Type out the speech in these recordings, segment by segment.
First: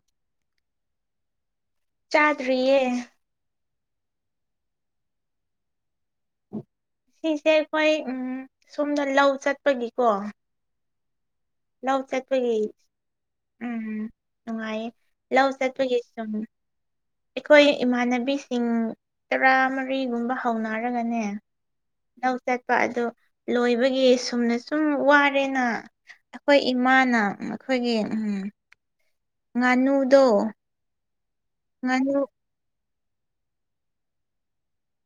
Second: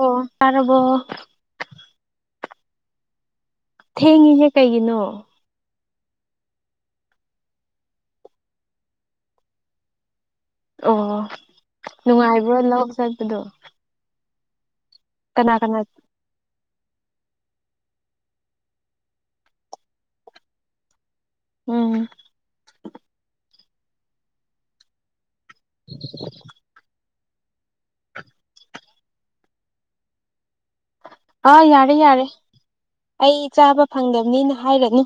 ꯑꯣ ꯇꯥꯔꯕꯣ ꯆꯥꯗ꯭ꯔꯤꯌꯦ ꯊꯦꯡꯉꯤꯍꯦ ꯀꯩꯒꯤꯅꯣ ꯁꯤꯁꯦ ꯑꯩꯈꯣꯏ ꯎꯝ ꯁꯣꯝꯅ ꯂꯧ ꯆꯠꯄꯒꯤꯀꯣ ꯑꯣ ꯂꯧ ꯆꯠꯄꯒꯤ ꯅꯨꯡꯉꯥꯏꯕ꯭ꯔꯣ ꯂꯧ ꯆꯠꯄꯗꯨ ꯎꯝ ꯅꯨꯡꯉꯥꯏꯌꯦ ꯂꯧ ꯀꯅꯥ ꯆꯠꯄꯒꯤ ꯁꯨꯝ ꯑꯩꯈꯣꯏ ꯏꯃꯥꯟꯅꯕꯤꯁꯤꯡ ꯇ꯭ꯔꯥ ꯃꯔꯤꯒꯨꯝꯕ ꯍꯧꯅꯔꯒꯅꯦ ꯎꯝ ꯅꯧ ꯆꯠꯄ ꯑꯗꯨ ꯂꯣꯏꯕꯒꯤ ꯁꯨꯝꯅ ꯁꯨꯝ ꯋꯥꯔꯦꯅ ꯑꯩꯈꯣꯏ ꯏꯃꯥꯅ ꯑꯩꯈꯣꯏꯒꯤ ꯎꯝ ꯉꯥꯅꯨꯗꯣ ꯑꯥ ꯌꯥꯔꯦ ꯉꯥꯅꯨ ꯌꯥꯔꯦ ꯑꯩ ꯆꯥꯕ ꯐꯪꯗꯕꯅꯤꯅ ꯍꯥꯏꯔꯅꯤ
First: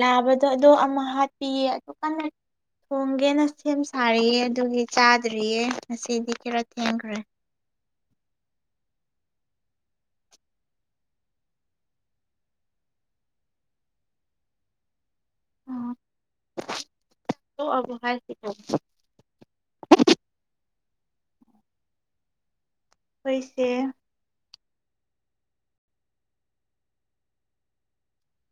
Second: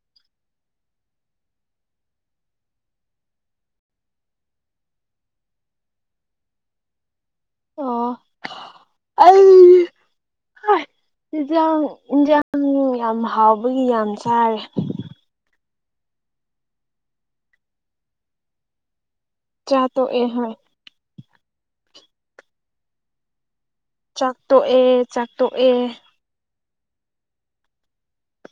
ꯂꯥꯕꯗꯣ ꯑꯗꯣ ꯑꯃ ꯍꯥꯠꯄꯤꯌꯦ ꯑꯗꯨꯀꯥꯅ ꯊꯣꯡꯒꯦꯅ ꯁꯦꯝ ꯁꯥꯔꯤꯌꯦ ꯑꯗꯨꯒꯤ ꯆꯥꯗ꯭ꯔꯤꯌꯦ ꯉꯁꯤꯗꯤ ꯈꯔ ꯊꯦꯡꯈ꯭ꯔꯦ ꯑꯣ ꯑꯩꯗꯤ ꯀꯥꯏ ꯆꯤꯟꯖꯥꯡ ꯏꯟꯖꯥꯡ ꯌꯥꯝ ꯍꯥꯎꯕꯒꯤ ꯌꯥꯝ ꯆꯥꯔꯦ ꯆꯥꯛ [unintelligible] ꯇꯣꯛꯑꯕꯣ ꯍꯥꯏꯁꯤꯕꯣ ꯆꯥ ꯇꯣꯛꯑꯦ ꯍꯥꯏ ꯄꯩꯁꯦ ꯆꯥꯛꯇꯣꯛꯑꯦ ꯆꯥꯛꯇꯣꯛꯑꯦ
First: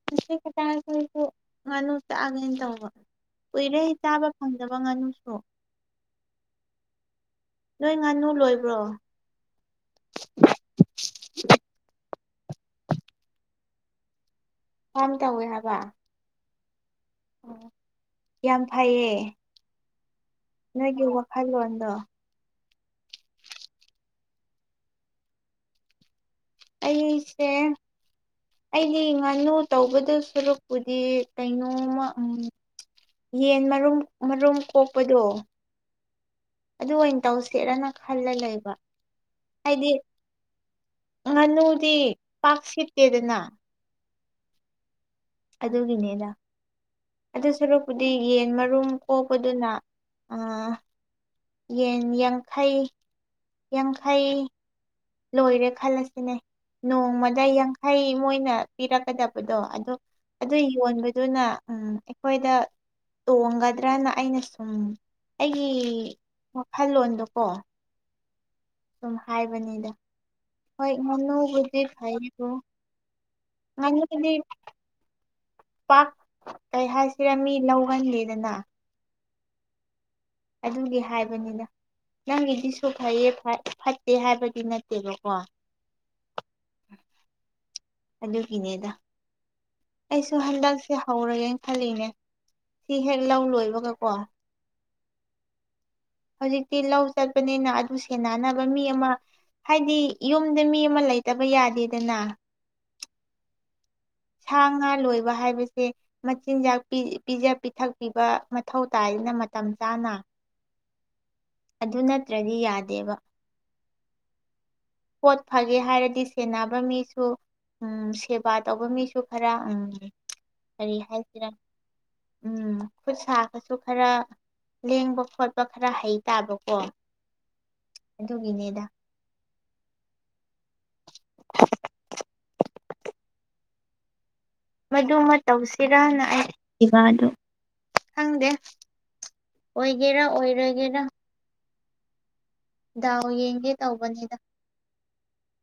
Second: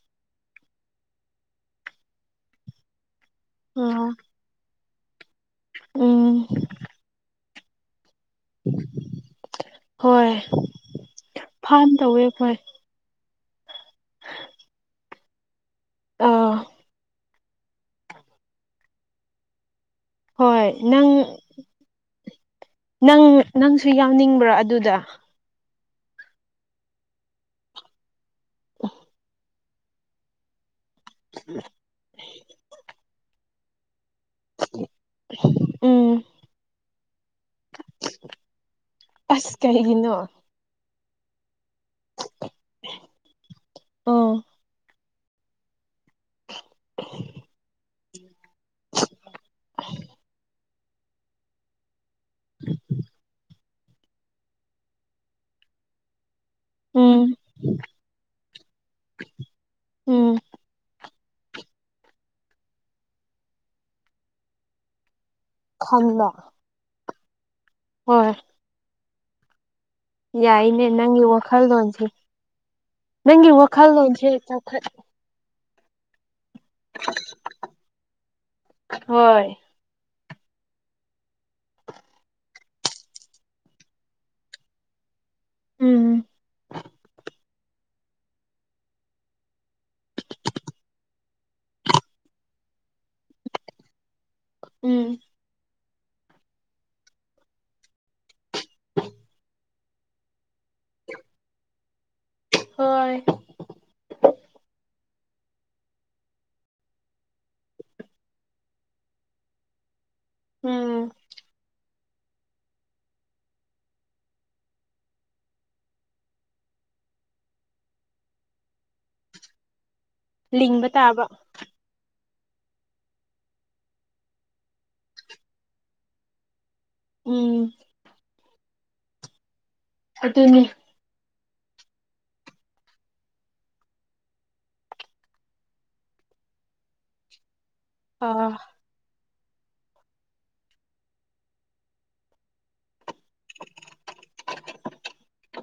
ꯉꯁꯤ [unintelligible] ꯏꯇꯥꯈꯣꯏꯁꯨ [unintelligible] ꯉꯥꯅꯨ ꯆꯥꯒꯦꯅ ꯇꯧꯕ ꯀꯨꯏꯔꯦ ꯎꯝ ꯆꯥꯕ ꯐꯪꯗꯕ ꯉꯥꯅꯨꯁꯨ ꯎꯝ ꯅꯣꯏ ꯉꯥꯅꯨ ꯂꯣꯏꯕ꯭ꯔꯣ ꯍꯣꯏ ꯐꯥꯝ ꯇꯧꯋꯦ ꯑꯩꯈꯣꯏ ꯐꯥꯝ ꯇꯧꯋꯦ ꯍꯥꯏꯕ ꯑꯧ ꯑꯣ ꯌꯥꯝ ꯐꯩꯌꯦ ꯍꯣꯏ ꯅꯣꯏꯒꯤ ꯅꯪ ꯋꯥꯈꯜꯂꯣꯟꯗꯣ ꯅꯪ ꯅꯪꯁꯨ ꯌꯥꯎꯅꯤꯡꯕ꯭ꯔꯥ ꯑꯗꯨꯗ ꯑꯩꯁꯦ ꯑꯩꯗꯤ ꯉꯥꯅꯨ ꯇꯧꯒꯗꯧ ꯁꯔꯨꯛ ꯄꯨꯗꯤ ꯀꯩꯅꯣꯝꯃ ꯎꯝ ꯌꯦꯟ ꯃꯔꯨꯝ ꯃꯔꯨꯝ ꯀꯣꯛꯄꯗꯣ ꯎꯝ ꯑꯗꯨ ꯑꯣꯏꯅ ꯇꯧꯁꯤꯔꯥꯅꯥ ꯈꯜꯂ ꯂꯩꯕ ꯑꯁ ꯍꯥꯏꯗꯤ ꯀꯩꯒꯤꯅꯣ ꯉꯥꯅꯨꯗꯤ ꯄꯥꯛ ꯁꯤꯠꯇꯦꯗꯅꯥ ꯑꯣ ꯑꯗꯨꯒꯤꯅꯤꯗꯥ ꯑꯗꯨ ꯁꯔꯨꯛ ꯄꯨꯗꯤ ꯌꯦꯟ ꯃꯔꯨꯝ ꯀꯣꯛꯄꯗꯨꯅ ꯑ ꯌꯦꯟ ꯌꯥꯡꯈꯩ ꯌꯥꯡꯈꯩ ꯂꯣꯏꯔꯦ ꯈꯜꯂꯁꯤꯅꯦ ꯎꯝ ꯅꯣꯡꯃꯗ ꯌꯥꯡꯈꯩ ꯃꯣꯏꯅ ꯄꯤꯔꯛꯀꯗꯕꯗꯣ ꯑꯗꯨ ꯎꯝ ꯑꯗꯨꯏ ꯌꯣꯟꯕ ꯗꯨꯅ ꯎꯝ ꯑꯩꯈꯣꯏꯗ ꯇꯣꯡꯒꯗ꯭ꯔꯥꯅ ꯑꯩꯅ ꯁꯨꯝ ꯑꯩꯒꯤ ꯈꯟꯕ ꯋꯥꯈꯜꯂꯣꯟꯗꯨꯀꯣ ꯍꯣꯏ ꯁꯨꯝ ꯍꯥꯏꯕꯅꯤꯗ ꯌꯥꯏꯅꯦ ꯍꯣꯏ ꯅꯪꯒꯤ ꯉꯥꯅꯨꯕꯨꯗꯤ ꯋꯥꯈꯜꯂꯣꯟꯁꯦ ꯐꯩꯕꯨ ꯅꯪꯒꯤ ꯋꯥꯈꯜꯂꯣꯟꯁꯦ ꯉꯥꯅꯨꯗꯤ ꯆꯥꯎꯈꯠ ꯄꯥꯛ ꯀꯩ ꯍꯥꯏꯁꯤꯔ ꯃꯤ ꯂꯧꯍꯟꯒꯤꯗꯅ ꯍꯣꯏ ꯑꯗꯨꯒꯤ ꯍꯥꯏꯕꯅꯤꯗ ꯅꯪꯒꯤꯗꯤꯁꯨ ꯐꯩꯌꯦ ꯐꯠ ꯐꯠꯇꯦ ꯍꯥꯏꯕꯗꯤ ꯅꯠꯇꯦꯕꯀꯣ ꯎꯝ ꯑꯗꯨꯒꯤꯅꯦꯗ ꯑꯩꯁꯨ ꯍꯟꯗꯛꯁꯦ ꯍꯧꯔꯒꯦꯅ ꯈꯜꯂꯤꯅꯦ ꯁꯤ ꯍꯦꯛ ꯂꯧ ꯂꯣꯏꯕꯒꯀꯣ ꯎꯝ ꯍꯧꯖꯤꯛꯇꯤ ꯂꯧ ꯆꯠꯄꯅꯤꯅ ꯑꯗꯨ ꯁꯦꯟꯅꯅꯕ ꯃꯤ ꯑꯃ ꯍꯥꯏꯗꯤ ꯌꯨꯝꯗ ꯃꯤ ꯑꯃ ꯂꯩꯇꯕ ꯌꯥꯗꯦꯗꯅꯥ ꯍꯣꯏ ꯁꯥ ꯉꯥ ꯂꯣꯏꯕ ꯍꯥꯏꯕꯁꯦ ꯃꯆꯤꯟꯖꯥꯛ ꯄꯤ ꯄꯤꯖ ꯄꯤꯊꯛꯄꯤꯕ ꯃꯊꯧ ꯇꯥꯏꯗꯅ ꯃꯇꯝ ꯆꯥꯅ ꯎꯝ ꯑꯗꯨ ꯅꯠꯇ꯭ꯔꯗꯤ ꯌꯥꯗꯦꯕ ꯄꯣꯠ ꯐꯒꯦ ꯍꯥꯏꯔꯗꯤ ꯁꯦꯟꯅꯕ ꯃꯤꯁꯨ ꯎꯝ ꯁꯦꯕꯥ ꯇꯧꯕ ꯃꯤꯁꯨ ꯈꯔ ꯎꯝ ꯂꯤꯡꯕ ꯀꯔꯤ ꯇꯥꯕ ꯍꯥꯏꯁꯤꯔꯥ [inaudible] ꯎꯝ ꯈꯨꯠꯁꯥꯒꯁꯨ ꯈꯔ ꯂꯦꯡꯕ ꯈꯣꯠꯄ ꯈꯔ ꯍꯩ ꯇꯥꯕꯀꯣ ꯎꯝ ꯑꯗꯨꯒꯤꯅꯦꯗ ꯑꯗꯨꯅꯤ ꯃꯗꯨꯃꯥ ꯇꯧꯁꯤꯔꯅ ꯑꯩ ꯏꯕꯥ ꯑꯗꯨ ꯈꯪꯗꯦ ꯑꯥ ꯑꯣꯏꯒꯦꯔꯥ ꯑꯣꯏꯔꯣꯢꯒꯦꯔꯥ ꯗꯥꯎ ꯌꯦꯡꯒꯦ ꯇꯧꯕꯅꯤꯗ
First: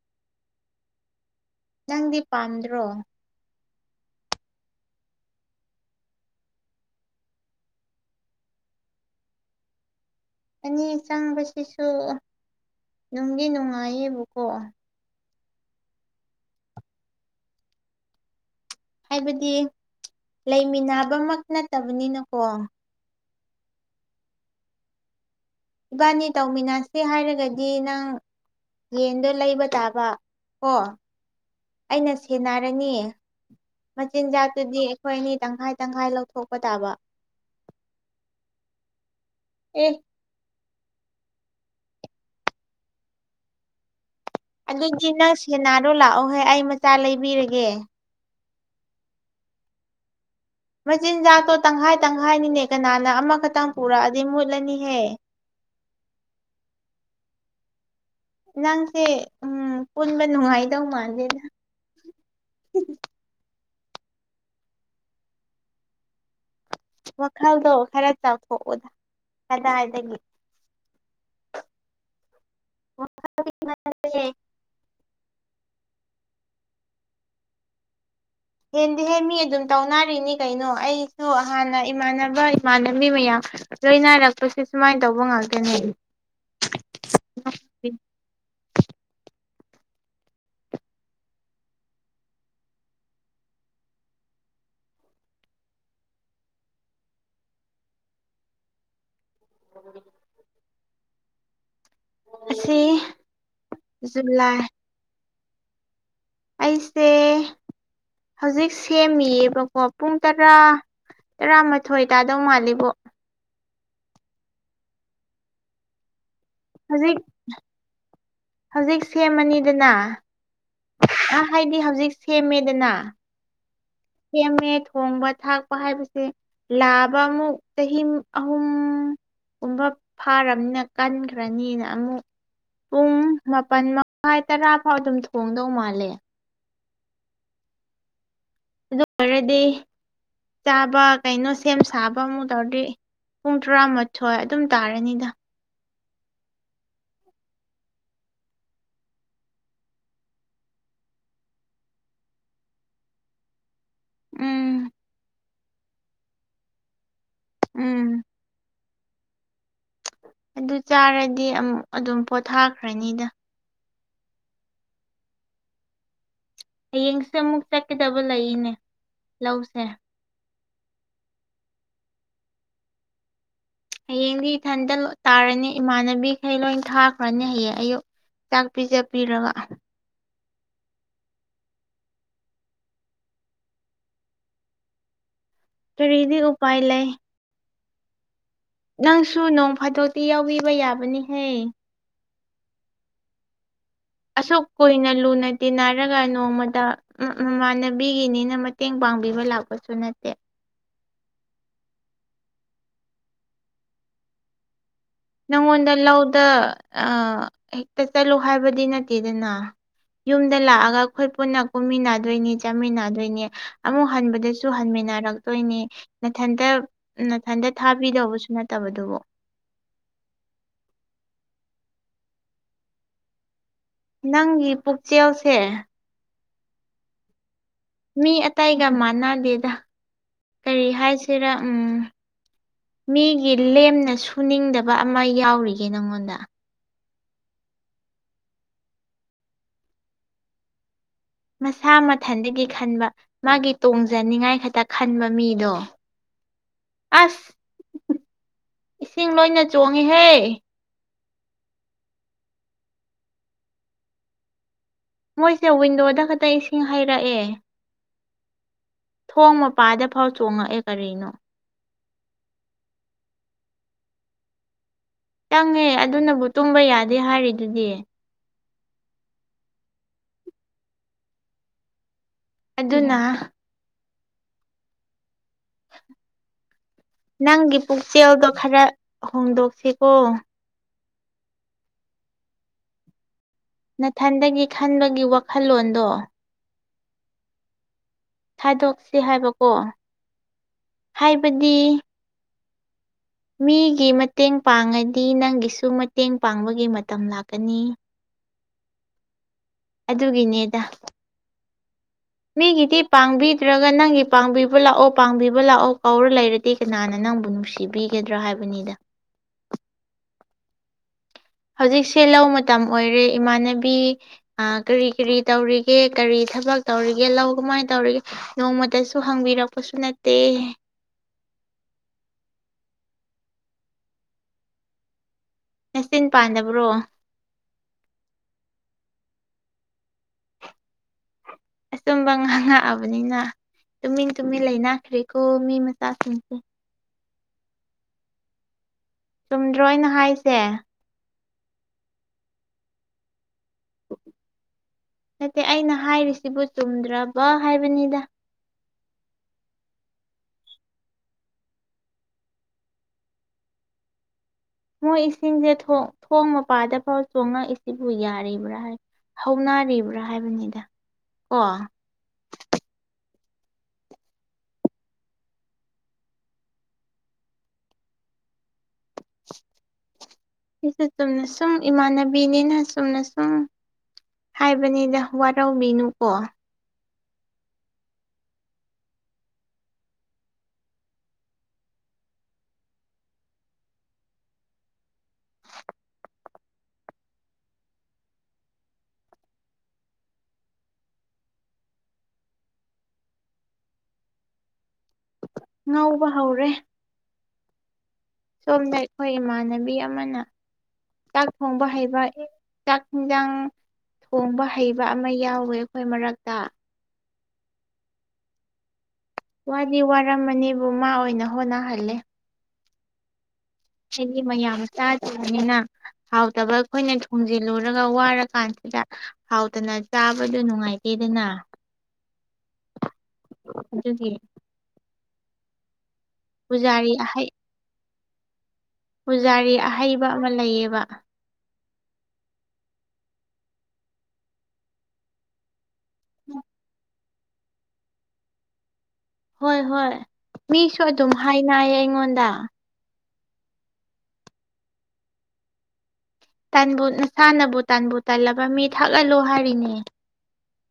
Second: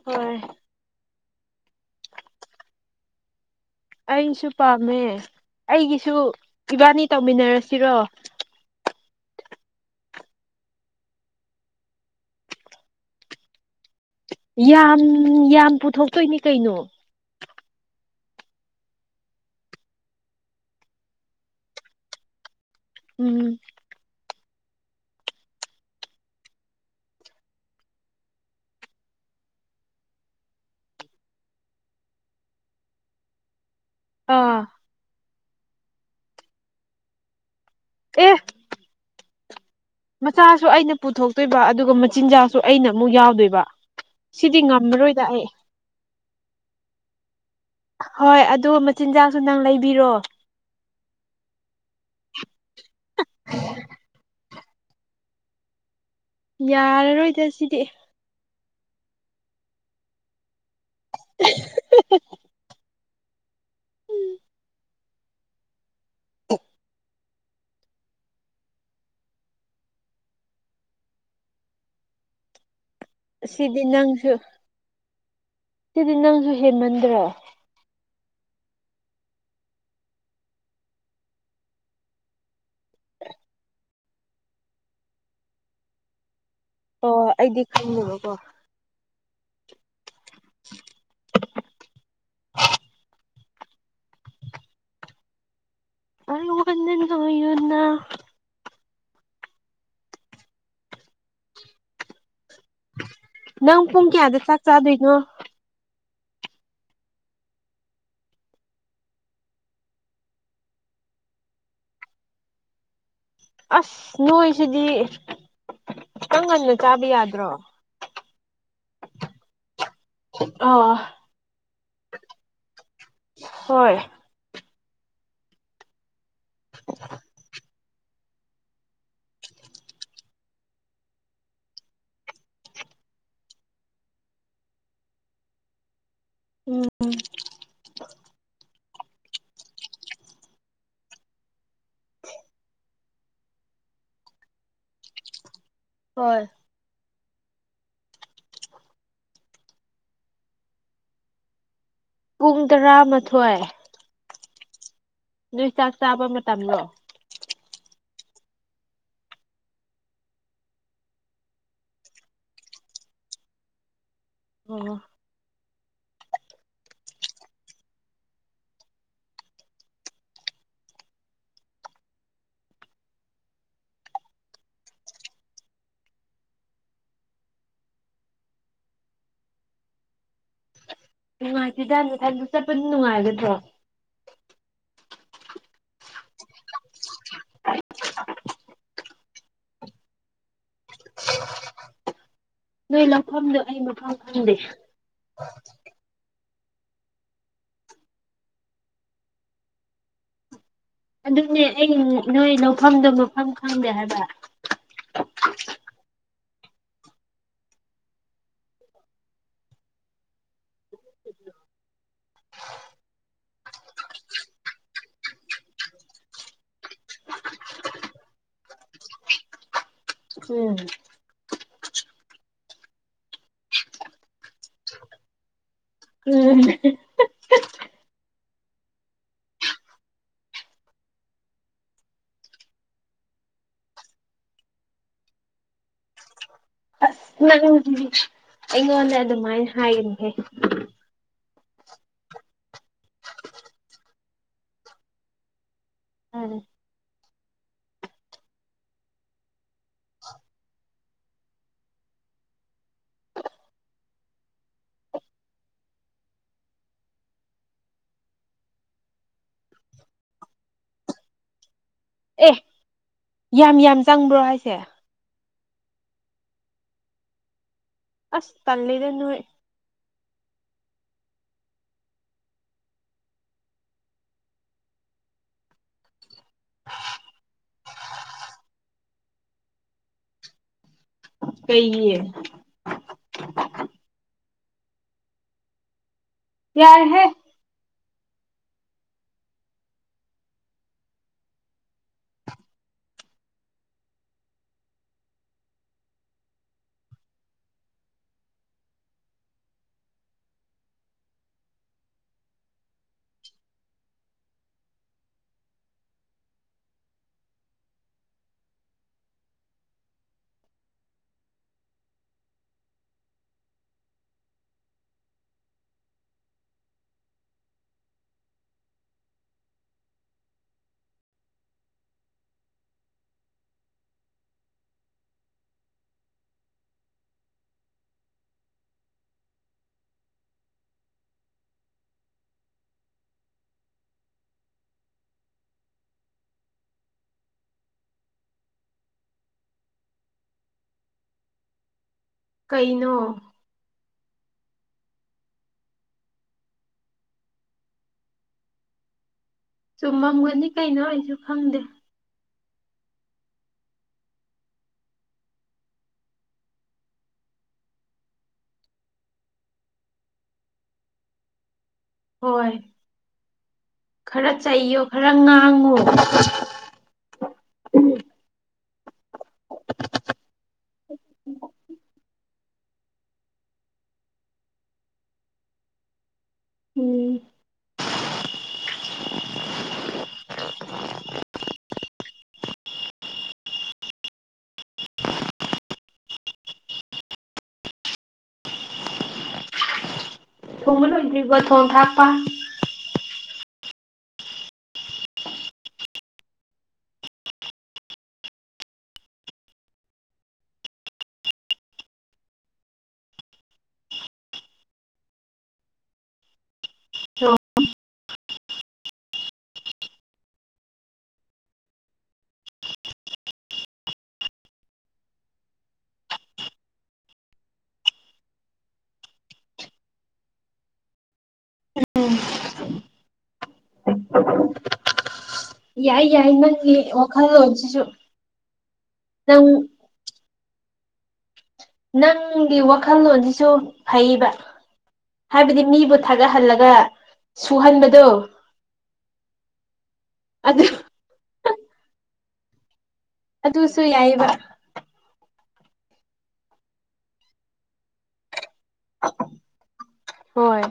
ꯍꯣꯏ ꯅꯪꯗꯤ ꯄꯥꯝꯗ꯭ꯔꯣ ꯑꯩꯁꯨ ꯄꯥꯝꯃꯦ ꯑꯩꯒꯤꯁꯨ ꯏꯕꯥꯟꯅꯤ ꯇꯧꯃꯤꯟꯅꯔꯁꯤꯔꯣ ꯑꯅꯤ ꯆꯪꯕꯁꯤꯁꯨ ꯅꯨꯡꯗꯤ ꯅꯨꯡꯉꯥꯏꯌꯦꯕꯨ ꯌꯥꯝ ꯌꯥꯝ ꯄꯨꯊꯣꯛꯇꯣꯏꯅꯤ ꯀꯩꯅꯣ ꯍꯥꯏꯕꯗꯤ ꯂꯩꯃꯤꯟꯅꯕꯃꯛ ꯅꯠꯇꯕꯅꯤꯅꯀꯣ ꯎꯝ ꯏꯕꯥꯅꯤ ꯇꯧꯃꯤꯟꯅꯁꯦ ꯍꯥꯏꯔꯒꯗꯤ ꯅꯪ ꯌꯦꯟꯗꯣ ꯂꯩꯕ ꯇꯥꯕ ꯀꯣ ꯑꯩꯅ ꯁꯦꯟꯅꯔꯅꯤ ꯑꯥ ꯃꯆꯤꯟꯖꯥꯛꯇꯨꯗꯤ ꯑꯩꯈꯣꯏ ꯑꯅꯤ ꯇꯪꯈꯥꯏ ꯇꯪꯈꯥꯏ ꯂꯧꯊꯣꯛꯄ ꯇꯥꯕ ꯑꯦ ꯑꯦ ꯃꯆꯥꯁꯨ ꯑꯩꯅ ꯄꯨꯊꯣꯛꯇꯣꯏꯕ ꯑꯗꯨꯒ ꯃꯆꯤꯟꯖꯥꯛꯁꯨ ꯑꯩꯅ ꯑꯃꯨꯛ ꯌꯥꯎꯗꯣꯏꯕ ꯁꯤꯗꯤ ꯑꯗꯨꯗꯤ ꯉꯝꯃꯔꯣꯏꯗ ꯅꯪ ꯑꯩ ꯁꯦꯅꯥꯔꯣ ꯂꯥꯛꯑꯣꯍꯦ ꯑꯩ ꯃꯆꯥ ꯂꯩꯕꯤꯔꯒꯦ ꯍꯣꯏ ꯑꯗꯣ ꯃꯆꯤꯟꯖꯥꯛꯁꯨ ꯅꯪ ꯂꯩꯕꯤꯔꯣ ꯃꯆꯤꯟꯖꯥꯛꯇꯣ ꯇꯪꯈꯥꯏ ꯇꯪꯈꯥꯏꯅꯤꯅꯦ ꯀꯅꯥꯅ ꯑꯃꯈꯛꯇꯪ ꯄꯨꯔꯛꯑꯗꯤ ꯃꯨꯠꯂꯅꯤꯍꯦ ꯌꯥꯔꯔꯣꯏꯗ ꯁꯤꯗꯤ ꯅꯪꯁꯦ ꯎꯝ ꯄꯨꯟꯕ ꯅꯨꯡꯉꯥꯏꯗꯧ ꯃꯥꯟꯗꯦꯗ [unintelligible] ꯋꯥꯈꯜꯗꯣ ꯈꯔ ꯆꯥꯎꯊꯣꯛ ꯑꯣꯗ ꯀꯗꯥꯏꯗꯒꯤ ꯁꯤꯗꯤ ꯅꯪꯁꯨ ꯁꯤꯗꯤ ꯅꯪꯁꯨ ꯍꯦꯟꯃꯟꯗ꯭ꯔꯣ ꯍꯦꯟꯗꯦꯍꯦ ꯃꯤ ꯑꯗꯨꯝ ꯇꯧꯅꯔꯤꯅꯤ ꯀꯩꯅꯣ ꯑꯩꯁꯨ ꯍꯥꯟꯅ ꯏꯃꯥꯟꯅꯕ ꯏꯃꯥꯟꯅꯕꯤ ꯃꯌꯥꯝ ꯂꯣꯏ ꯅꯥꯏꯔꯛꯄꯁꯦ ꯁꯨꯃꯥꯏꯅ ꯇꯧꯕ ꯉꯥꯛꯇꯅꯦ ꯑꯣ ꯑꯩꯗꯤ ꯈꯪꯗꯕꯀꯣ [unintelligible] [unintelligible] [inaudible] ꯑꯁꯤ ꯅꯪ ꯄꯨꯡ ꯀꯌꯥꯗ ꯆꯥꯛ ꯖꯨꯂꯥꯏ ꯆꯥꯗꯣꯏꯅꯣ ꯑꯩꯁꯦ ꯍꯧꯖꯤꯛ ꯁꯦꯝꯃꯤꯌꯦꯕꯀꯣ ꯄꯨꯡ ꯇꯥꯔꯥ ꯇꯥꯔꯥꯃꯥꯊꯣꯏ ꯇꯥꯗꯧ ꯃꯥꯜꯂꯤꯕꯣ ꯑꯁ ꯅꯣꯏꯁꯤꯗꯤ [unintelligible] ꯆꯥꯕ ꯍꯧꯖꯤꯛ ꯌꯥꯗ꯭ꯔꯣ ꯍꯧꯖꯤꯛ ꯁꯦꯝꯃꯅꯤꯗꯅ ꯑꯥ ꯑꯥ ꯍꯥꯏꯗꯤ ꯍꯧꯖꯤꯛ ꯁꯦꯝꯃꯦꯗꯅ ꯍꯣꯏ ꯁꯦꯝꯕ ꯊꯣꯡꯕ ꯊꯥꯛꯄ ꯍꯥꯏꯕꯁꯤ ꯄꯨꯡ ꯑꯅꯤ ꯑꯍꯨꯝ ꯆꯪꯏ ꯃꯄꯨꯡ ꯐꯥꯅ ꯃꯨꯟꯂꯕꯅꯤꯅ ꯀꯟꯈ꯭ꯔꯅꯤꯅ ꯑꯃꯨꯛ ꯄꯨꯡ ꯃꯥꯄꯜ ꯃꯈꯥꯏ ꯇꯔꯥ ꯐꯥꯎ ꯑꯗꯨꯝ ꯊꯣꯡꯗꯧ ꯃꯥꯜꯂꯦ ꯎꯝ ꯑꯗꯨ ꯂꯣꯏꯔꯗꯤ ꯆꯥꯕ ꯑꯃꯨꯛ ꯀꯔꯤ ꯀꯔꯤꯅꯣ ꯑꯃꯨꯛ ꯁꯦꯝ ꯁꯥꯔꯁꯤ ꯄꯨꯡ ꯇꯔꯥꯃꯥꯊꯣꯏ ꯑꯗꯨꯝ ꯇꯥꯔꯅꯤꯗ ꯍꯣꯏ ꯄꯨꯡ ꯇꯔꯥꯃꯥꯊꯣꯏ ꯎꯝ ꯀꯔꯝꯕ ꯃꯇꯝꯗ ꯅꯣꯏꯒꯤ ꯆꯥꯛ ꯆꯥꯕ ꯃꯇꯝ ꯑꯣꯏꯒꯦ ꯎꯝ ꯑꯗꯨ ꯆꯥꯔꯗꯤ ꯑꯃꯨꯛ ꯑꯗꯨꯝ ꯄꯣꯊꯥꯈ꯭ꯔꯅꯤꯗ ꯑꯣ ꯍꯌꯦꯡꯁꯦ ꯑꯃꯨꯛ ꯆꯠꯀꯗꯕ ꯂꯩꯔꯤꯅꯦ ꯂꯧꯁꯦ ꯍꯌꯦꯡꯗꯤ ꯏꯊꯟꯗ ꯇꯥꯔꯅꯤ ꯏꯃꯥꯟꯅꯕꯤꯈꯩ ꯂꯣꯏ ꯊꯥꯈ꯭ꯔꯅꯤ ꯍꯌꯦꯡ ꯑꯌꯨꯛ ꯆꯥꯛ ꯄꯤꯖ ꯄꯔꯒ ꯅꯨꯡꯉꯥꯏꯇꯦꯗ ꯅꯊꯥꯟꯇ ꯆꯠꯄꯗꯨ ꯅꯨꯡꯉꯥꯏꯒꯗꯔꯣ ꯀꯔꯤꯗꯤ ꯎꯄꯥꯏ ꯂꯩ ꯅꯪꯁꯨ ꯅꯣꯡ ꯐꯥꯗꯣꯛꯇꯤ ꯌꯥꯎꯕꯤꯕ ꯌꯥꯕꯅꯤꯍꯦ ꯅꯣꯏ ꯂꯧꯐꯝꯗꯣ ꯑꯩ ꯃꯐꯝ ꯈꯪꯏ ꯑꯁꯨꯛ ꯀꯨꯏꯅ ꯂꯨꯅ ꯇꯤꯟꯅꯔꯛꯂꯒ ꯇꯤꯟꯅꯔꯒ ꯅꯣꯡꯃꯇ ꯃꯃꯥꯟꯅꯕꯤꯒꯤꯅꯦꯅ ꯃꯇꯦꯡ ꯄꯥꯡꯕꯤꯕ ꯅꯣꯡꯃꯇ ꯂꯥꯛꯄꯁꯨ ꯅꯠꯇꯦ ꯑꯗꯨꯅꯦ ꯑꯩ ꯅꯣꯏ ꯂꯧꯐꯝꯗꯣ ꯃꯐꯝ ꯈꯪꯗꯦ ꯍꯥꯏꯕ ꯅꯪꯉꯣꯟꯗ ꯂꯧꯗ ꯍꯦꯛꯇ ꯆꯠꯂꯨ ꯍꯥꯏꯕꯗꯤ ꯅꯠꯇꯦꯗꯅ ꯌꯨꯝꯗ ꯂꯥꯛꯑꯒ ꯑꯩꯈꯣꯏ ꯄꯨꯟꯅ ꯀꯨꯝꯃꯤꯟꯅꯗꯣꯏꯅꯤ ꯆꯥꯃꯤꯟꯅꯗꯣꯏꯅꯤ ꯑꯃꯨꯛ ꯍꯟꯕꯗꯁꯨ ꯍꯟꯃꯤꯟꯅꯔꯛꯇꯣꯏꯅꯤ ꯅꯊꯟꯇ ꯅꯊꯟꯇ ꯊꯥꯕꯤꯗꯧꯕꯁꯨ ꯅꯠꯇꯕꯗꯨꯕꯨ ꯎꯝ ꯅꯪꯒꯤ ꯄꯨꯛꯆꯦꯜꯁꯦ ꯑꯉꯛꯄꯅꯤ ꯎꯝ ꯃꯤ ꯑꯇꯥꯏꯒ ꯃꯥꯟꯅꯗꯦꯗ ꯀꯔꯤ ꯍꯥꯏꯁꯤꯔꯥ ꯎꯝ ꯃꯤꯒꯤ ꯂꯦꯝꯅ ꯁꯨꯅꯤꯡꯗꯕ ꯑꯃ ꯌꯥꯎꯔꯤꯒꯦ ꯅꯪꯉꯣꯟꯗ ꯅꯪꯪꯁꯨ ꯑꯩꯉꯣꯟꯗ ꯑꯗꯨꯃꯥꯏꯅ ꯍꯥꯏꯒꯅꯤꯍꯦ ꯃꯁꯥ ꯃꯊꯟꯗꯒꯤ ꯈꯟꯕ ꯃꯥꯒꯤ ꯇꯣꯡꯖꯅꯤꯉꯥꯏ ꯈꯛꯇ ꯈꯟꯕ ꯃꯤꯗꯣ ꯎꯝ ꯑꯁ ꯏꯁꯤꯡ ꯂꯣꯏꯅ ꯆꯣꯡꯉꯤꯍꯦ ꯃꯣꯏꯁꯦ ꯋꯤꯟꯗꯣꯗ ꯈꯛꯇ ꯏꯁꯤꯡ ꯍꯩꯔꯛꯑꯦ ꯊꯣꯡ ꯃꯄꯥꯗ ꯐꯥꯎ ꯆꯣꯡꯉꯛꯑꯦ ꯀꯔꯤꯅꯣ ꯑꯦ ꯌꯥꯝ ꯌꯥꯝ ꯆꯪꯕ꯭ꯔꯣ ꯍꯥꯏꯁꯦ ꯆꯪꯉꯦ ꯑꯗꯨꯅꯕꯨ ꯇꯨꯝꯕ ꯌꯥꯗꯦ ꯍꯥꯏꯔꯤꯗꯨꯗꯤ ꯑꯁ ꯇꯂꯦꯗ ꯅꯣꯏꯦ ꯑꯗꯨꯅ ꯅꯪꯒꯤ ꯄꯨꯛꯆꯦꯜꯗꯣ ꯈꯔ ꯍꯣꯡꯗꯣꯛꯁꯤꯀꯣ ꯀꯩꯒꯤ ꯅꯊꯟꯗꯒꯤ ꯈꯟꯕꯒꯤ ꯋꯥꯈꯜꯂꯣꯟꯗꯣ ꯌꯥꯏꯍꯦ ꯊꯥꯗꯣꯛꯁꯤ ꯍꯥꯏꯕꯀꯣ ꯍꯥꯏꯕꯗꯤ ꯃꯤꯒꯤ ꯃꯇꯦꯡ ꯄꯥꯡꯉꯗꯤ ꯅꯪꯒꯤꯁꯨ ꯃꯇꯦꯡ ꯄꯥꯡꯕꯒꯤ ꯃꯇꯝ ꯂꯥꯛꯀꯅꯤ ꯑꯗꯨꯒꯤꯅꯦꯗ ꯃꯤꯒꯤꯗꯤ ꯄꯥꯡꯕꯤꯗ꯭ꯔꯒ ꯅꯪꯒꯤ ꯄꯥꯡꯕꯤꯕ ꯂꯥꯛꯑꯣ ꯄꯥꯡꯕꯤꯕ ꯂꯥꯛꯑꯣ ꯀꯧꯔ ꯂꯩꯔꯗꯤ ꯗꯤ ꯀꯅꯥꯅ ꯅꯪꯕꯨ ꯅꯨꯡꯁꯤꯕꯤꯒꯗ꯭ꯔ ꯍꯥꯏꯕꯅꯤꯗ ꯍꯧꯖꯤꯛꯁꯦ ꯂꯧ ꯃꯇꯝ ꯑꯣꯏꯔꯦ ꯏꯃꯥꯟꯅꯕꯤ ꯑ ꯀꯔꯤ ꯀꯔꯤ ꯇꯧꯔꯤꯒꯦ ꯀꯔꯤ ꯊꯕꯛ ꯇꯧꯔꯤꯒꯦ ꯂꯧ ꯀꯃꯥꯏꯅ ꯇꯧꯔꯤꯒꯦ ꯅꯣꯡꯃꯇꯁꯨ ꯍꯪꯕꯤꯔꯛꯄꯁꯨ ꯅꯠꯇꯦ ꯅꯆꯤꯟ ꯄꯥꯟꯗꯕ꯭ꯔꯣ ꯑꯆꯨꯝꯕ ꯉꯥꯡꯉꯛꯑꯕꯅꯤꯅ ꯇꯨꯃꯤꯟ ꯇꯨꯃꯤꯟ ꯂꯩꯅꯈ꯭ꯔꯦꯀꯣ ꯃꯤ ꯃꯆꯥꯁꯤꯡꯁꯦ ꯆꯨꯝꯗ꯭ꯔꯣ ꯑꯩꯅ ꯍꯥꯏꯁꯦ ꯀꯩꯅꯣ ꯅꯠꯇꯦ ꯑꯩꯅ ꯍꯥꯏꯔꯤꯁꯤꯕꯨ ꯆꯨꯝꯗ꯭ꯔꯕ ꯍꯥꯏꯕꯅꯤꯗ ꯆꯨꯝꯃꯝꯒꯅꯤ ꯀꯩꯅꯣ ꯑꯩꯁꯨ ꯈꯪꯗꯦ ꯃꯣꯏ ꯏꯁꯤꯡꯁꯦ ꯊꯣꯡ ꯃꯄꯥꯗꯐꯥꯎ ꯆꯣꯉꯛꯏꯁꯤꯕꯨ ꯌꯥꯔꯤꯕ꯭ꯔ ꯍꯥꯏ ꯍꯧꯅꯔꯤꯕ꯭ꯔ ꯍꯥꯏꯕꯅꯤꯗ ꯀꯣ ꯍꯣꯏ ꯈꯔ ꯆꯩꯌꯣ ꯈꯔ ꯉꯥꯡꯉꯣ ꯑꯩꯁꯨ ꯆꯨꯝꯅ ꯁꯨꯝ ꯏꯃꯥꯟꯅꯕꯤꯅꯤꯅ ꯆꯨꯝꯅ ꯁꯨꯝ ꯍꯥꯏꯕꯅꯤꯗ ꯋꯥꯔꯧꯕꯤꯅꯨꯀꯣ ꯎꯝ [inaudible] ꯊꯣꯡꯕ ꯂꯣꯏꯗꯔ꯭ꯤꯕꯣ ꯊꯣꯡꯕ ꯊꯥꯛꯄ ꯉꯧꯕ ꯍꯧꯔꯦ ꯁꯣꯝꯗ ꯑꯩꯈꯣꯏ ꯏꯃꯥꯟꯅꯕꯤ ꯑꯃꯅ ꯆꯥꯛ ꯊꯣꯡꯕ ꯍꯩꯕ ꯆꯥꯛ ꯏꯟꯖꯥꯡ ꯊꯣꯡꯕ ꯍꯩꯕ ꯑꯃ ꯌꯥꯎꯋꯦ ꯑꯩꯈꯣꯏ ꯃꯔꯛꯇ [unintelligible] ꯋꯥꯗꯤ ꯋꯥꯔꯝꯃꯅꯤꯕꯨ ꯃꯥ ꯑꯣꯏꯅ ꯍꯣꯠꯅꯍꯜꯂꯦ ꯁꯤꯗꯤ ꯃꯌꯥꯝ ꯆꯥꯗꯣꯏꯕꯅꯤꯅ ꯍꯥꯎꯇꯕ ꯑꯩꯈꯣꯏꯅ ꯊꯣꯡꯖꯤꯜꯂꯨꯔꯒ ꯋꯥꯔ ꯀꯥꯟꯁꯤꯗ ꯍꯥꯎꯇꯅ ꯆꯥꯕꯗꯨ ꯅꯨꯡꯉꯥꯏꯇꯦꯗꯅ ꯎꯝ ꯑꯗꯨꯒꯤ ꯌꯥꯏ ꯌꯥꯏ ꯅꯪꯒꯤ ꯄꯨꯖꯥꯔꯤ ꯑꯍꯩ ꯋꯥꯈꯜꯂꯣꯟꯁꯤꯁꯨ ꯅꯪ ꯄꯨꯖꯥꯔꯤ ꯑꯍꯩꯕ ꯑꯃ ꯂꯩꯌꯦꯕ ꯅꯪꯒꯤ ꯋꯥꯈꯜꯂꯣꯟꯁꯤꯁꯨ ꯐꯩꯌꯦꯕ ꯍꯥꯏꯕꯗꯤ ꯃꯤꯕꯨ ꯊꯥꯒꯠꯍꯜꯂꯒ ꯁꯨꯍꯟꯕꯗꯣ ꯍꯣꯏ ꯍꯣꯏ ꯑꯗꯨ ꯃꯤꯁꯨ ꯑꯗꯨꯝ ꯍꯥꯏꯌꯦ ꯑꯩꯉꯣꯟꯗ ꯑꯗꯨꯁꯨ ꯌꯥꯏꯕ ꯇꯟꯕꯨ ꯅꯁꯥꯅꯕꯨ ꯇꯟꯕꯨ ꯇꯟꯂꯕ ꯃꯤ ꯊꯥꯒꯠꯂꯨ ꯍꯥꯏꯔꯤꯅꯦ ꯍꯣꯏ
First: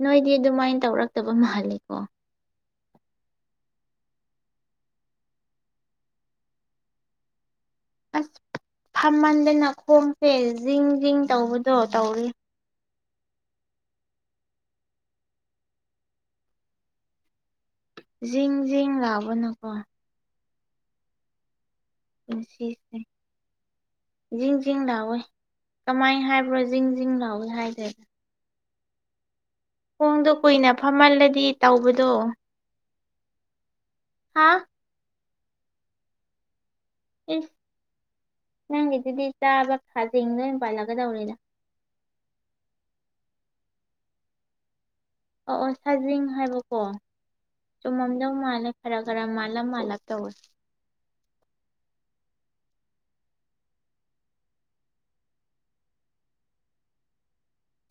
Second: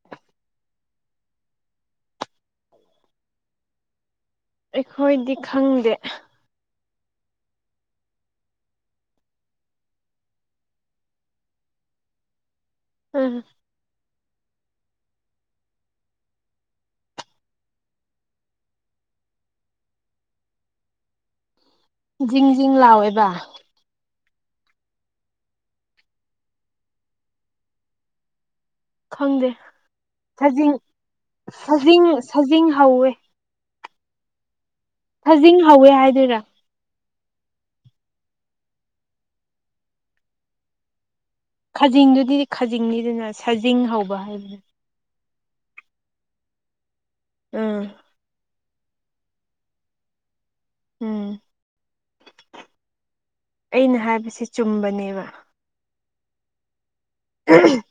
ꯅꯣꯏꯗꯤ ꯑꯗꯨꯃꯥꯏꯅ ꯇꯧꯔꯛꯇꯕ ꯃꯥꯜꯂꯦꯀꯣ ꯑꯩꯈꯣꯏꯗꯤ ꯈꯪꯗꯦ ꯑꯁ ꯐꯝꯃꯟꯗꯅ ꯈꯣꯡꯁꯦ ꯖꯤꯡ ꯖꯤꯡ ꯇꯧꯕꯗꯣ ꯇꯧꯔꯤ [unintelligible] ꯖꯤꯡ ꯖꯤꯡ ꯂꯥꯛꯕꯥꯅꯀꯣ ꯖꯤꯡ ꯖꯤꯡ ꯄꯨꯟꯁꯤꯁꯦ ꯂꯥꯎꯋꯦꯕ ꯖꯤꯡ ꯖꯤꯡ ꯂꯥꯎꯋꯦ ꯀꯃꯥꯏ ꯍꯥꯏꯕ꯭ꯔꯣ ꯖꯤꯡ ꯖꯁꯤꯡ ꯂꯥꯎꯋꯦ ꯍꯥꯏꯗꯦ ꯈꯪꯗꯦ ꯈꯣꯡꯗꯣ ꯀꯨꯏꯅ ꯁꯥꯖꯤꯡ ꯐꯝꯍꯜꯂꯗꯤ ꯁꯥꯖꯤꯡ ꯇꯧꯕꯗꯣ ꯁꯥꯖꯤꯡ ꯍꯧꯋꯦ ꯍꯥ ꯈꯥꯖꯤꯡ ꯍꯧꯋꯦ ꯍꯥꯏꯗꯣꯏꯔꯥ [unintelligible] ꯅꯪꯒꯤꯗꯨꯗꯤ ꯆꯥꯕ ꯈꯥꯖꯤꯡꯗꯨ ꯑꯣꯏ ꯄꯜꯂꯛꯒꯗꯧꯔꯦꯗꯥ ꯈꯖꯤꯡꯗꯨꯗꯤ ꯈꯥꯖꯤꯡꯅꯤꯗꯥꯅ ꯁꯖꯤꯡ ꯍꯧꯕ ꯍꯥꯏꯕꯅꯦ ꯑꯣ ꯑꯣ ꯁꯥꯖꯤꯡ ꯍꯥꯏꯕꯀꯣ ꯎꯝ ꯆꯨꯝꯃꯝꯗꯧ ꯃꯥꯜꯂꯦ ꯈꯔ ꯈꯔ ꯃꯥꯜꯂꯛ ꯃꯥꯜꯂꯛ ꯇꯧꯋꯦ ꯎꯝ ꯑꯩꯅ ꯍꯥꯏꯕꯁꯦ ꯆꯨꯝꯕꯅꯦꯕꯥ [unintelligible]